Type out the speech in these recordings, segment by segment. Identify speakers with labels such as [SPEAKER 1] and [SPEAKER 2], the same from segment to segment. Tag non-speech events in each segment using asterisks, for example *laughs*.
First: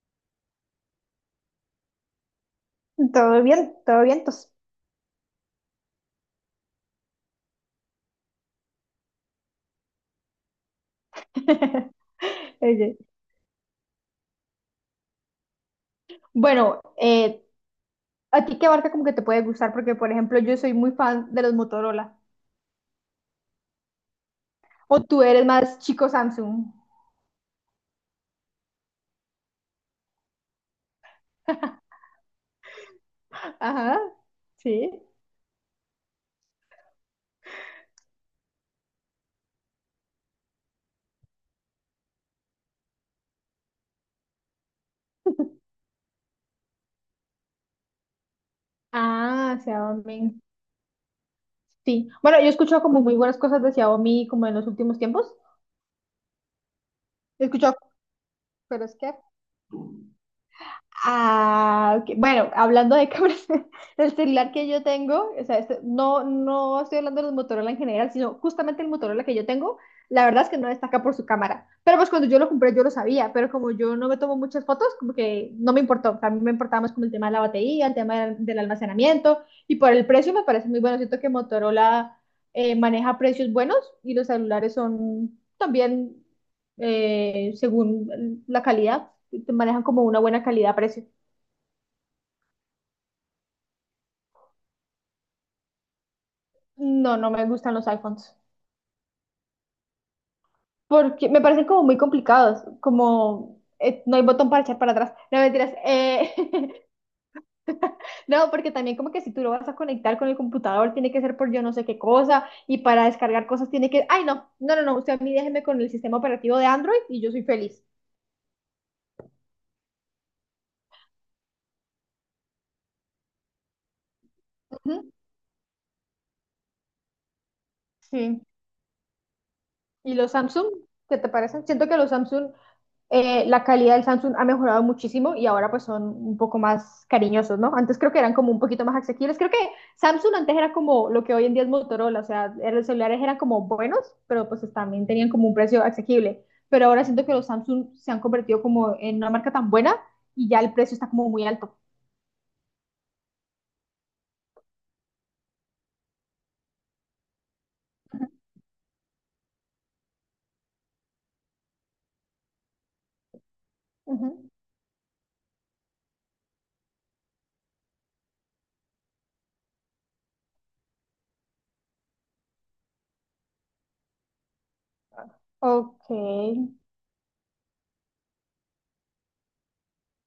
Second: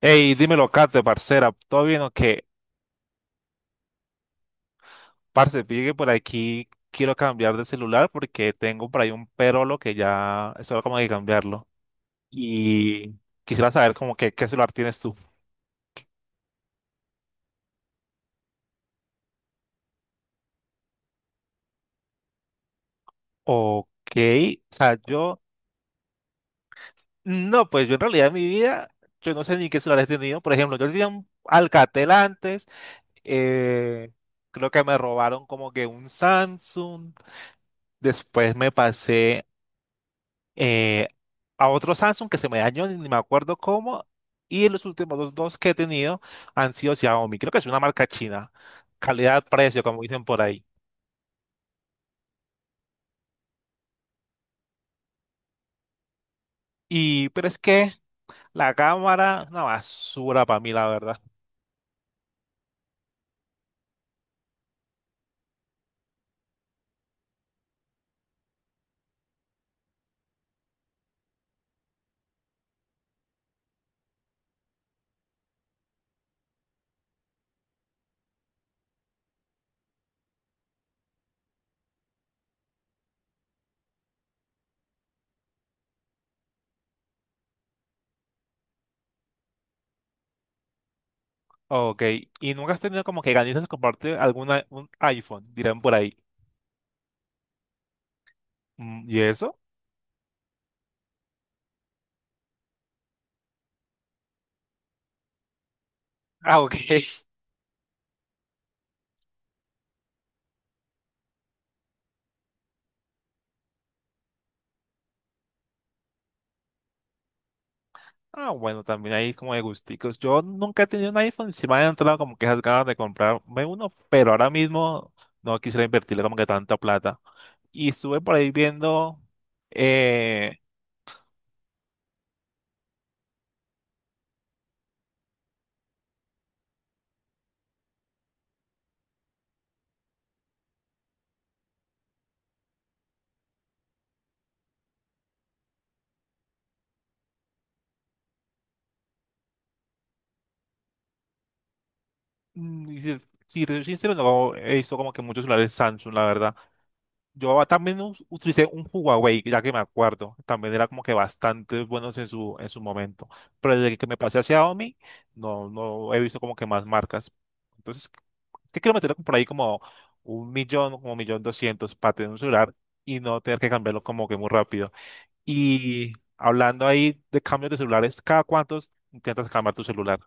[SPEAKER 1] Ey, dímelo, Kate, parcera, ¿todo bien o qué?
[SPEAKER 2] Todo bien, tos.
[SPEAKER 1] Parce, fíjate que por aquí, quiero cambiar de celular porque tengo por ahí un perolo que ya es hora como de cambiarlo.
[SPEAKER 2] *laughs* Ok.
[SPEAKER 1] Y quisiera saber como que qué celular tienes tú.
[SPEAKER 2] Bueno, ¿a ti qué marca como que te puede gustar? Porque, por ejemplo, yo soy muy fan de los Motorola.
[SPEAKER 1] Ok, o sea,
[SPEAKER 2] ¿O tú
[SPEAKER 1] yo,
[SPEAKER 2] eres más chico Samsung?
[SPEAKER 1] no, pues yo en realidad en mi vida, yo no sé ni qué celular he tenido. Por ejemplo, yo tenía un Alcatel antes,
[SPEAKER 2] Ajá,
[SPEAKER 1] eh, creo que
[SPEAKER 2] sí.
[SPEAKER 1] me robaron como que un Samsung, después me pasé eh, a otro Samsung que se me dañó, ni me acuerdo cómo, y los últimos dos que he tenido han sido Xiaomi, creo que es una marca china,
[SPEAKER 2] Ah,
[SPEAKER 1] calidad-precio, como dicen
[SPEAKER 2] Xiaomi.
[SPEAKER 1] por ahí.
[SPEAKER 2] Sí. Bueno, yo he escuchado como muy buenas cosas de Xiaomi como en los últimos tiempos.
[SPEAKER 1] Y,
[SPEAKER 2] He
[SPEAKER 1] pero es
[SPEAKER 2] escuchado,
[SPEAKER 1] que la
[SPEAKER 2] pero es que
[SPEAKER 1] cámara, una basura para mí, la verdad.
[SPEAKER 2] ah, ok. Bueno, hablando de cámaras, *laughs* el celular que yo tengo, o sea, no, no estoy hablando de los Motorola en general, sino justamente el Motorola que yo tengo, la verdad es que no destaca por su cámara. Pero pues cuando yo lo compré yo lo sabía, pero como yo no me tomo muchas fotos, como que no me importó. O sea, a mí me importaba más como el tema de la batería, el tema del almacenamiento, y por el precio me parece muy bueno. Siento que Motorola maneja precios buenos y los celulares son también según la calidad te manejan como una buena calidad-precio.
[SPEAKER 1] Ok, y nunca has tenido como que ganas de compartir alguna, un iPhone, dirán por ahí.
[SPEAKER 2] No, no me gustan los iPhones.
[SPEAKER 1] Mm, ¿y eso?
[SPEAKER 2] Porque me parecen como muy complicados, como no hay botón para echar para atrás. No, mentiras.
[SPEAKER 1] Ah, ok. *laughs*
[SPEAKER 2] *laughs* No, porque también como que si tú lo vas a conectar con el computador, tiene que ser por yo no sé qué cosa, y para descargar cosas tiene que... Ay, no, no, no, no, usted a mí déjeme con el sistema operativo de Android y yo soy feliz.
[SPEAKER 1] Ah, bueno, también hay como de gusticos. Yo nunca he tenido un iPhone, sí me han entrado como que esas ganas de comprarme uno, pero ahora
[SPEAKER 2] Ujú.
[SPEAKER 1] mismo no quisiera invertirle como que tanta plata. Y estuve por
[SPEAKER 2] Sí.
[SPEAKER 1] ahí viendo,
[SPEAKER 2] ¿Y los
[SPEAKER 1] eh,
[SPEAKER 2] Samsung? ¿Qué te parecen? Siento que los Samsung, la calidad del Samsung ha mejorado muchísimo y ahora pues son un poco más cariñosos, ¿no? Antes creo que eran como un poquito más asequibles. Creo que Samsung antes era como lo que hoy en día es Motorola, o sea, los celulares eran como buenos, pero pues también tenían como un precio asequible. Pero ahora siento que los Samsung se han convertido como en una marca tan buena y ya el precio está como muy alto.
[SPEAKER 1] y si te soy sincero, no he visto como que muchos celulares Samsung, la verdad. Yo también utilicé un Huawei, ya que me acuerdo. También era como que bastante buenos en su momento. Pero desde que me pasé
[SPEAKER 2] Ujú.
[SPEAKER 1] hacia Xiaomi, no, no he visto como que más marcas. Entonces, ¿qué quiero meter por ahí como 1.000.000, como 1.200.000 para tener un celular y no tener que cambiarlo como que muy rápido?
[SPEAKER 2] Ok,
[SPEAKER 1] Y hablando ahí de cambios de celulares, ¿cada cuántos intentas cambiar tu celular?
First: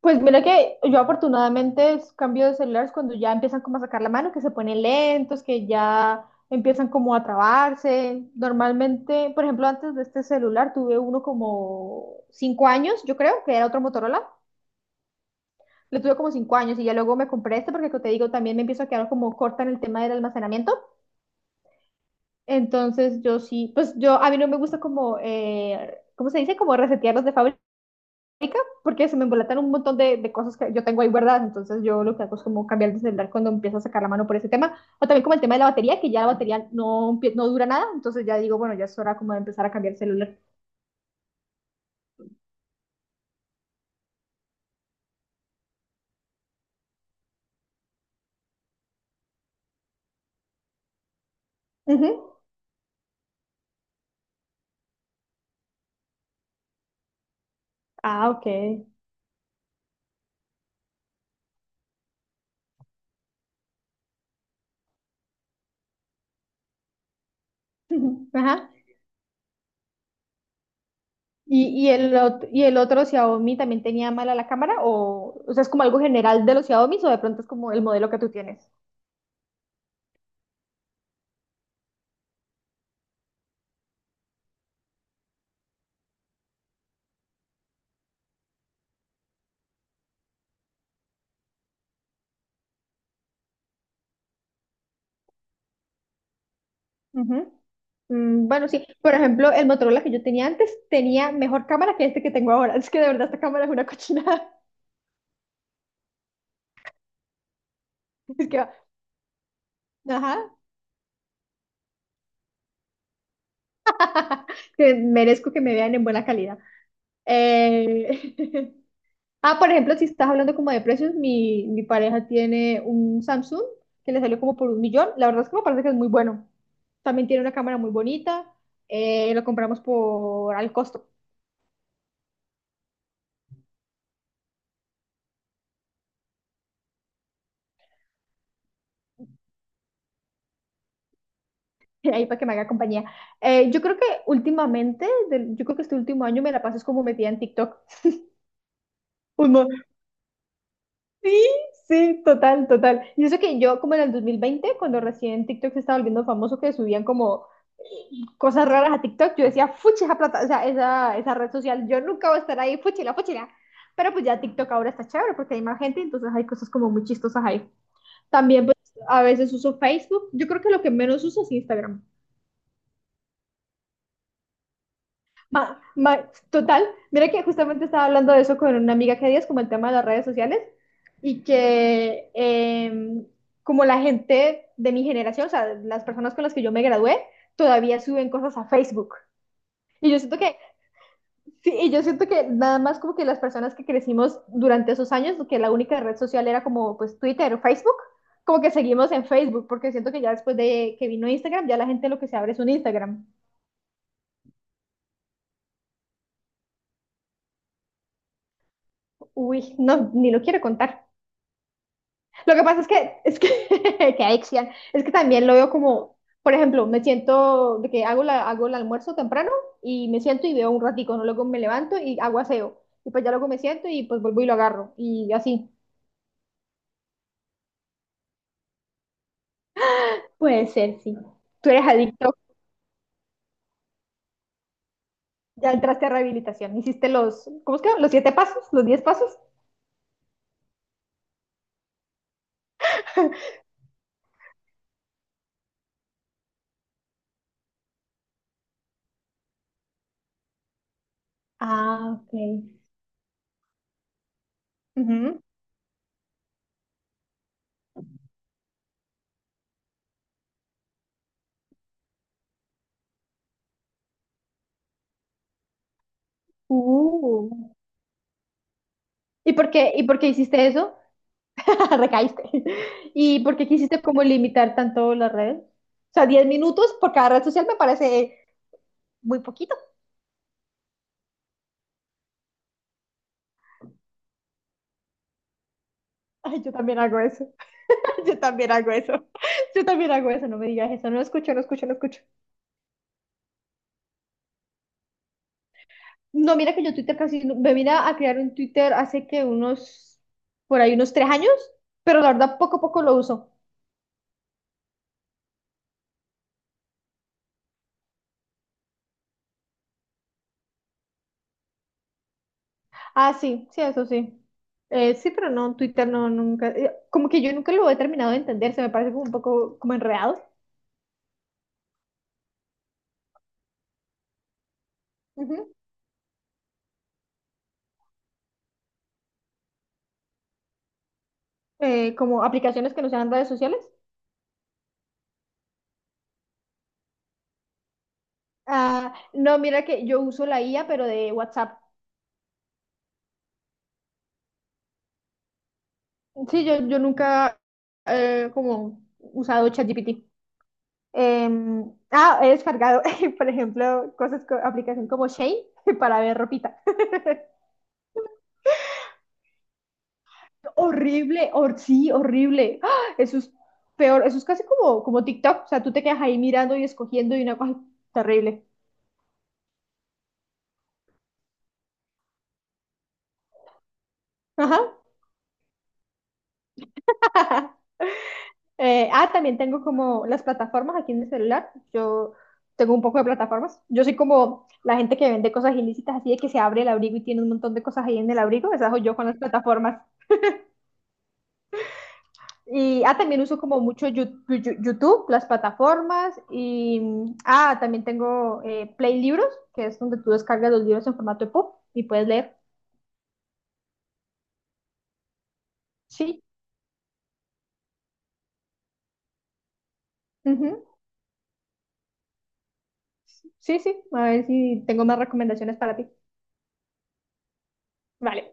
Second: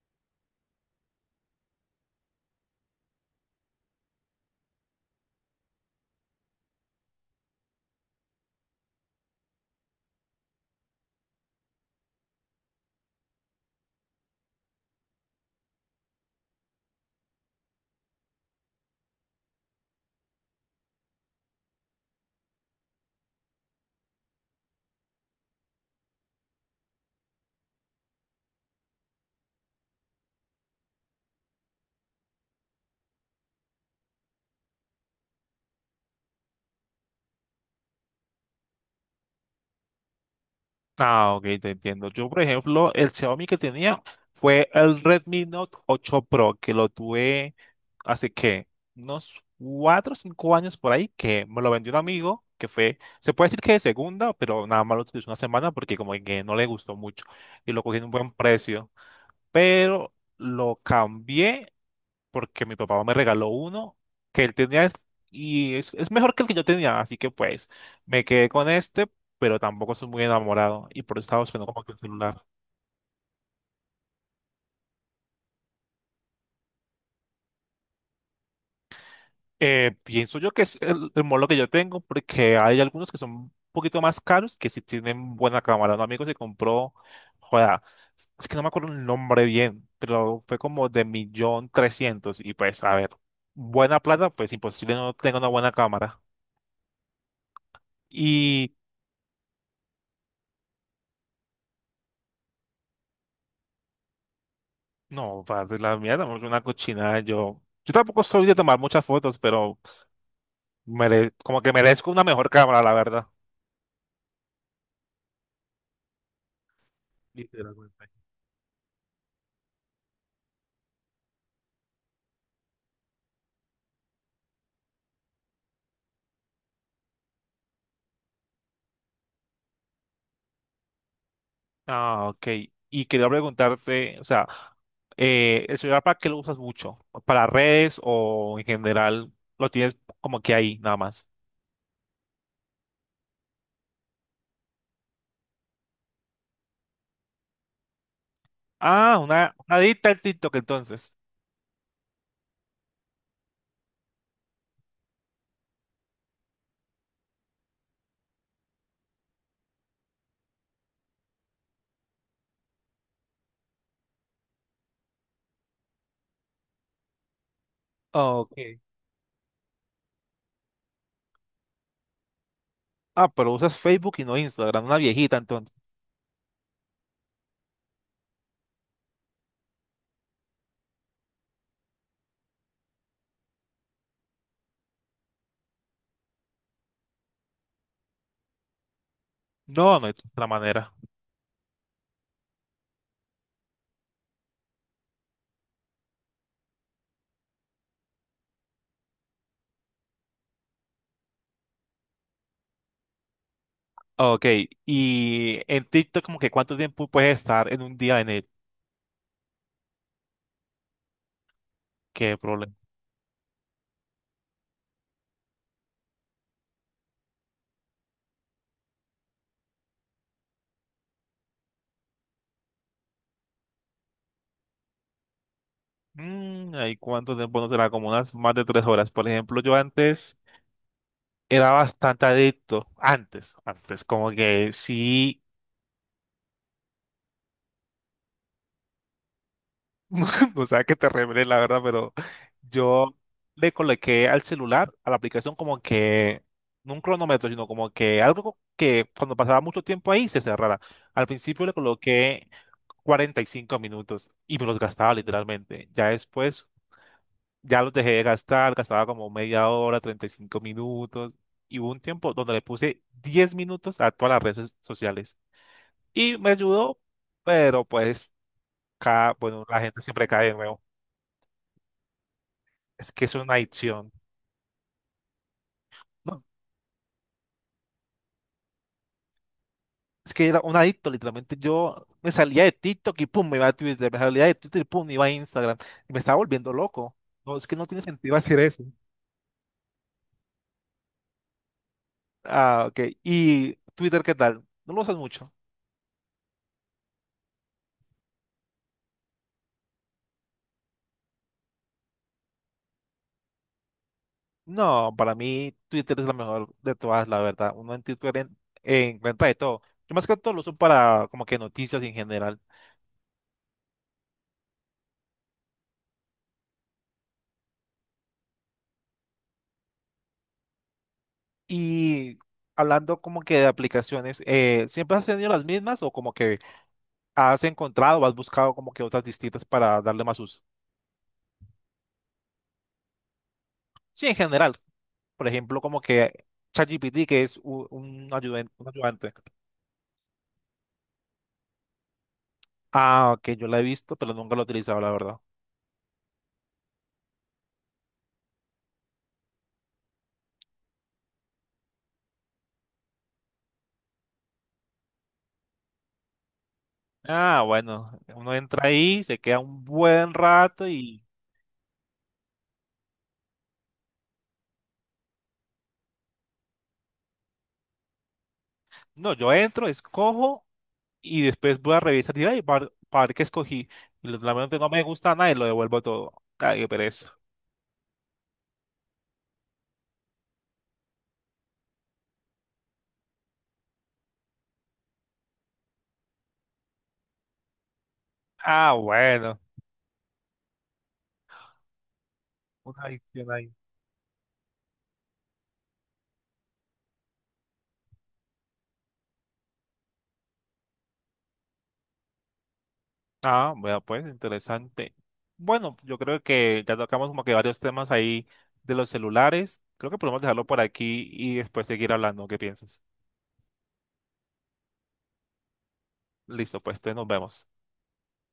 [SPEAKER 2] pues mira que yo afortunadamente cambio de celulares cuando ya empiezan como a sacar la mano, que se ponen lentos, que ya empiezan como a trabarse. Normalmente, por ejemplo, antes de este celular tuve uno como 5 años, yo creo, que era otro Motorola. Le tuve como 5 años y ya luego me compré este porque como te digo, también me empiezo a quedar como corta en el tema del almacenamiento. Entonces yo sí, pues yo a mí no me gusta como, ¿cómo se dice? Como resetearlos de fábrica. Porque se me embolatan un montón de cosas que yo tengo ahí guardadas, entonces yo lo que hago es como cambiar de celular cuando empiezo a sacar la mano por ese tema, o también como el tema de la batería, que ya la batería no, no dura nada, entonces ya digo, bueno, ya es hora como de empezar a cambiar el celular.
[SPEAKER 1] Ah, ok, te entiendo. Yo, por ejemplo, el Xiaomi que tenía fue el Redmi Note 8 Pro, que lo tuve hace que unos 4 o 5 años por ahí, que me lo vendió
[SPEAKER 2] Uh
[SPEAKER 1] un
[SPEAKER 2] -huh.
[SPEAKER 1] amigo, que fue, se puede decir que de segunda, pero nada más lo utilizó una semana porque como que no le gustó mucho y lo cogí en un
[SPEAKER 2] Ah,
[SPEAKER 1] buen
[SPEAKER 2] ok.
[SPEAKER 1] precio.
[SPEAKER 2] *laughs*
[SPEAKER 1] Pero lo cambié porque mi papá me regaló uno que él tenía y es mejor que el que yo tenía, así que pues
[SPEAKER 2] Uh
[SPEAKER 1] me
[SPEAKER 2] -huh.
[SPEAKER 1] quedé con
[SPEAKER 2] Ajá.
[SPEAKER 1] este, pero tampoco soy muy enamorado y por eso estaba buscando
[SPEAKER 2] ¿Y,
[SPEAKER 1] como
[SPEAKER 2] y,
[SPEAKER 1] que un
[SPEAKER 2] el,
[SPEAKER 1] celular.
[SPEAKER 2] ot- ¿Y el otro Xiaomi también tenía mala la cámara? ¿O, ¿o sea, es como algo general de los Xiaomi o de pronto es como el modelo que tú tienes?
[SPEAKER 1] Pienso yo que es el modelo que yo tengo porque hay algunos que son un poquito más caros que si tienen buena cámara. Un amigo se compró, joda, es que no me acuerdo el nombre bien, pero fue como de 1.300.000 y pues a ver, buena plata, pues imposible no tenga una buena cámara.
[SPEAKER 2] Uh -huh. Mm, bueno, sí, por ejemplo, el Motorola que yo tenía antes tenía mejor cámara que este que tengo ahora. Es que de verdad esta cámara es una cochinada.
[SPEAKER 1] No, padre, la mierda, porque una cochinada. Yo tampoco
[SPEAKER 2] *laughs*
[SPEAKER 1] soy
[SPEAKER 2] Es
[SPEAKER 1] de
[SPEAKER 2] que
[SPEAKER 1] tomar muchas fotos, pero
[SPEAKER 2] ajá.
[SPEAKER 1] como que merezco una mejor cámara, la verdad.
[SPEAKER 2] *laughs* Que merezco que me vean en buena calidad.
[SPEAKER 1] Literalmente.
[SPEAKER 2] Eh, *laughs* Ah, por ejemplo, si estás hablando como de precios, mi pareja tiene un Samsung que le salió como por un millón. La verdad es que me parece que es muy bueno. También tiene una cámara muy bonita. Lo compramos por al costo.
[SPEAKER 1] Ah, ok. Y quería preguntarte, o sea, ¿el celular para qué lo usas mucho? ¿Para redes o en general lo tienes como que ahí, nada más?
[SPEAKER 2] *laughs* Ahí para que me haga compañía. Yo creo que últimamente, yo creo que este último año me la paso es como metida en TikTok.
[SPEAKER 1] Ah,
[SPEAKER 2] Un,
[SPEAKER 1] una,
[SPEAKER 2] mo-
[SPEAKER 1] una adicta al TikTok entonces.
[SPEAKER 2] Sí, sí, total, total. Y eso que yo, como en el 2020, cuando recién TikTok se estaba volviendo famoso, que subían como eh, cosas raras a TikTok, yo decía, fuchi, esa plata, o sea, esa red social, yo nunca voy a estar ahí, fuchila, fuchila. Pero pues ya TikTok ahora está chévere porque hay más gente, entonces hay cosas como muy chistosas ahí.
[SPEAKER 1] Ok.
[SPEAKER 2] También, pues, a veces uso Facebook. Yo creo que lo que menos uso es Instagram.
[SPEAKER 1] Ah, pero usas Facebook y no Instagram, una viejita entonces.
[SPEAKER 2] Total, mira que justamente estaba hablando de eso con una amiga que días, como el tema de las redes sociales, y que como la gente de mi generación, o sea, las personas con las que yo me gradué, todavía suben cosas a Facebook.
[SPEAKER 1] No, no
[SPEAKER 2] Y
[SPEAKER 1] es
[SPEAKER 2] yo siento
[SPEAKER 1] otra
[SPEAKER 2] que,
[SPEAKER 1] manera.
[SPEAKER 2] sí, y yo siento que nada más como que las personas que crecimos durante esos años, que la única red social era como pues Twitter o Facebook, como que seguimos en Facebook, porque siento que ya después de que vino Instagram, ya la gente lo que se abre es un Instagram.
[SPEAKER 1] Ok, y en TikTok como que cuánto tiempo puedes estar en un día en él,
[SPEAKER 2] Uy, no, ni lo quiero contar.
[SPEAKER 1] qué
[SPEAKER 2] Lo que
[SPEAKER 1] problema.
[SPEAKER 2] pasa es que, *laughs* que adicción, es que también lo veo como, por ejemplo, me siento de que hago, hago el almuerzo temprano y me siento y veo un ratico, ¿no? Luego me levanto y hago aseo. Y pues ya luego me siento y pues vuelvo y lo agarro. Y así.
[SPEAKER 1] Mm, ¿y cuánto tiempo no será? Como unas más de 3 horas. Por ejemplo, yo antes
[SPEAKER 2] Puede ser, sí.
[SPEAKER 1] era
[SPEAKER 2] Tú eres
[SPEAKER 1] bastante
[SPEAKER 2] adicto,
[SPEAKER 1] adicto, antes, antes, como que sí.
[SPEAKER 2] ya entraste a rehabilitación. Hiciste los, ¿cómo es que? Los siete pasos, los diez pasos.
[SPEAKER 1] *laughs* O sea que te revelé la verdad, pero yo le coloqué al celular, a la aplicación como que, no un cronómetro, sino como que algo que cuando pasaba mucho tiempo ahí se cerrara. Al principio le
[SPEAKER 2] Ah, ok.
[SPEAKER 1] coloqué 45 minutos y me los gastaba
[SPEAKER 2] Ujú.
[SPEAKER 1] literalmente. Ya los dejé de gastar, gastaba como media hora, 35 minutos. Y hubo un tiempo donde le puse 10 minutos a todas las redes sociales. Y me ayudó,
[SPEAKER 2] Uh.
[SPEAKER 1] pero pues,
[SPEAKER 2] ¿Y
[SPEAKER 1] bueno,
[SPEAKER 2] por
[SPEAKER 1] la
[SPEAKER 2] qué,
[SPEAKER 1] gente
[SPEAKER 2] y por
[SPEAKER 1] siempre
[SPEAKER 2] qué
[SPEAKER 1] cae de
[SPEAKER 2] hiciste
[SPEAKER 1] nuevo.
[SPEAKER 2] eso? *laughs* Recaíste.
[SPEAKER 1] Es que es
[SPEAKER 2] ¿Y
[SPEAKER 1] una
[SPEAKER 2] por qué quisiste
[SPEAKER 1] adicción.
[SPEAKER 2] como limitar tanto las redes? O sea,
[SPEAKER 1] No,
[SPEAKER 2] 10 minutos por cada red social me parece muy poquito.
[SPEAKER 1] es que era un adicto, literalmente. Yo me salía de TikTok y pum, me iba a Twitter. Me salía de Twitter y pum, me iba a Instagram. Y me estaba
[SPEAKER 2] Ay,
[SPEAKER 1] volviendo
[SPEAKER 2] yo también
[SPEAKER 1] loco.
[SPEAKER 2] hago eso.
[SPEAKER 1] No, es que no tiene
[SPEAKER 2] *laughs*
[SPEAKER 1] sentido
[SPEAKER 2] Yo
[SPEAKER 1] hacer
[SPEAKER 2] también
[SPEAKER 1] eso.
[SPEAKER 2] hago eso. *laughs* Yo también hago eso. No me digas eso. No escucho, no escucho, no escucho.
[SPEAKER 1] Ah, ok. ¿Y Twitter qué tal? ¿No lo usas mucho?
[SPEAKER 2] No, mira que yo Twitter casi me vine a crear un Twitter hace que unos, por ahí unos 3 años, pero la verdad poco a poco lo uso.
[SPEAKER 1] No, para mí Twitter es la mejor de todas, la verdad. Uno en Twitter encuentra de todo. Yo más que todo lo uso para como que noticias en general.
[SPEAKER 2] Ah, sí, sí, eso sí. Sí, pero no, Twitter no, nunca. Como que yo nunca lo he terminado de entender. Se me parece como un poco como enredado.
[SPEAKER 1] Y hablando como que de aplicaciones, ¿siempre has tenido las mismas o como que has encontrado o has buscado como que otras distintas para darle más uso?
[SPEAKER 2] Como aplicaciones que no sean redes sociales.
[SPEAKER 1] Sí, en general. Por ejemplo, como que ChatGPT, que es un
[SPEAKER 2] Ah,
[SPEAKER 1] ayudante.
[SPEAKER 2] no, mira que yo uso la IA, pero de WhatsApp.
[SPEAKER 1] Ah, ok, yo la he visto, pero nunca lo he utilizado, la verdad.
[SPEAKER 2] Sí, yo nunca como usado ChatGPT. Ah, he descargado, *laughs* por ejemplo, cosas, aplicación como Shane *laughs* para ver ropita.
[SPEAKER 1] Ah, bueno, uno entra ahí, se queda un buen
[SPEAKER 2] *laughs*
[SPEAKER 1] rato.
[SPEAKER 2] Horrible, sí, horrible. ¡Ah! Eso es peor, eso es casi como TikTok. O sea, tú te quedas ahí mirando y escogiendo y una cosa terrible.
[SPEAKER 1] No, yo entro, escojo y después voy a revisar y ay, para ver qué escogí. Y
[SPEAKER 2] Ajá.
[SPEAKER 1] realmente no me gusta nada y lo devuelvo todo. Ay, qué pereza.
[SPEAKER 2] *laughs* También tengo como las plataformas aquí en el celular. Yo tengo un poco de plataformas. Yo soy como la gente que vende cosas ilícitas, así de que se abre el abrigo y tiene un montón de cosas ahí en el abrigo. Esa
[SPEAKER 1] Ah,
[SPEAKER 2] soy yo con las
[SPEAKER 1] bueno.
[SPEAKER 2] plataformas. Y
[SPEAKER 1] Una
[SPEAKER 2] también
[SPEAKER 1] adicción
[SPEAKER 2] uso
[SPEAKER 1] ahí.
[SPEAKER 2] como mucho YouTube, las plataformas. Y también tengo Play Libros, que es donde tú descargas los libros en formato EPUB y puedes leer.
[SPEAKER 1] Ah, bueno, pues interesante. Bueno, yo creo
[SPEAKER 2] Sí,
[SPEAKER 1] que ya tocamos como que varios temas ahí de los celulares. Creo que podemos dejarlo por
[SPEAKER 2] ujú,
[SPEAKER 1] aquí y después seguir hablando. ¿Qué piensas?
[SPEAKER 2] sí, sí. A ver si tengo más recomendaciones para ti.
[SPEAKER 1] Listo, pues, entonces nos vemos.
[SPEAKER 2] Vale.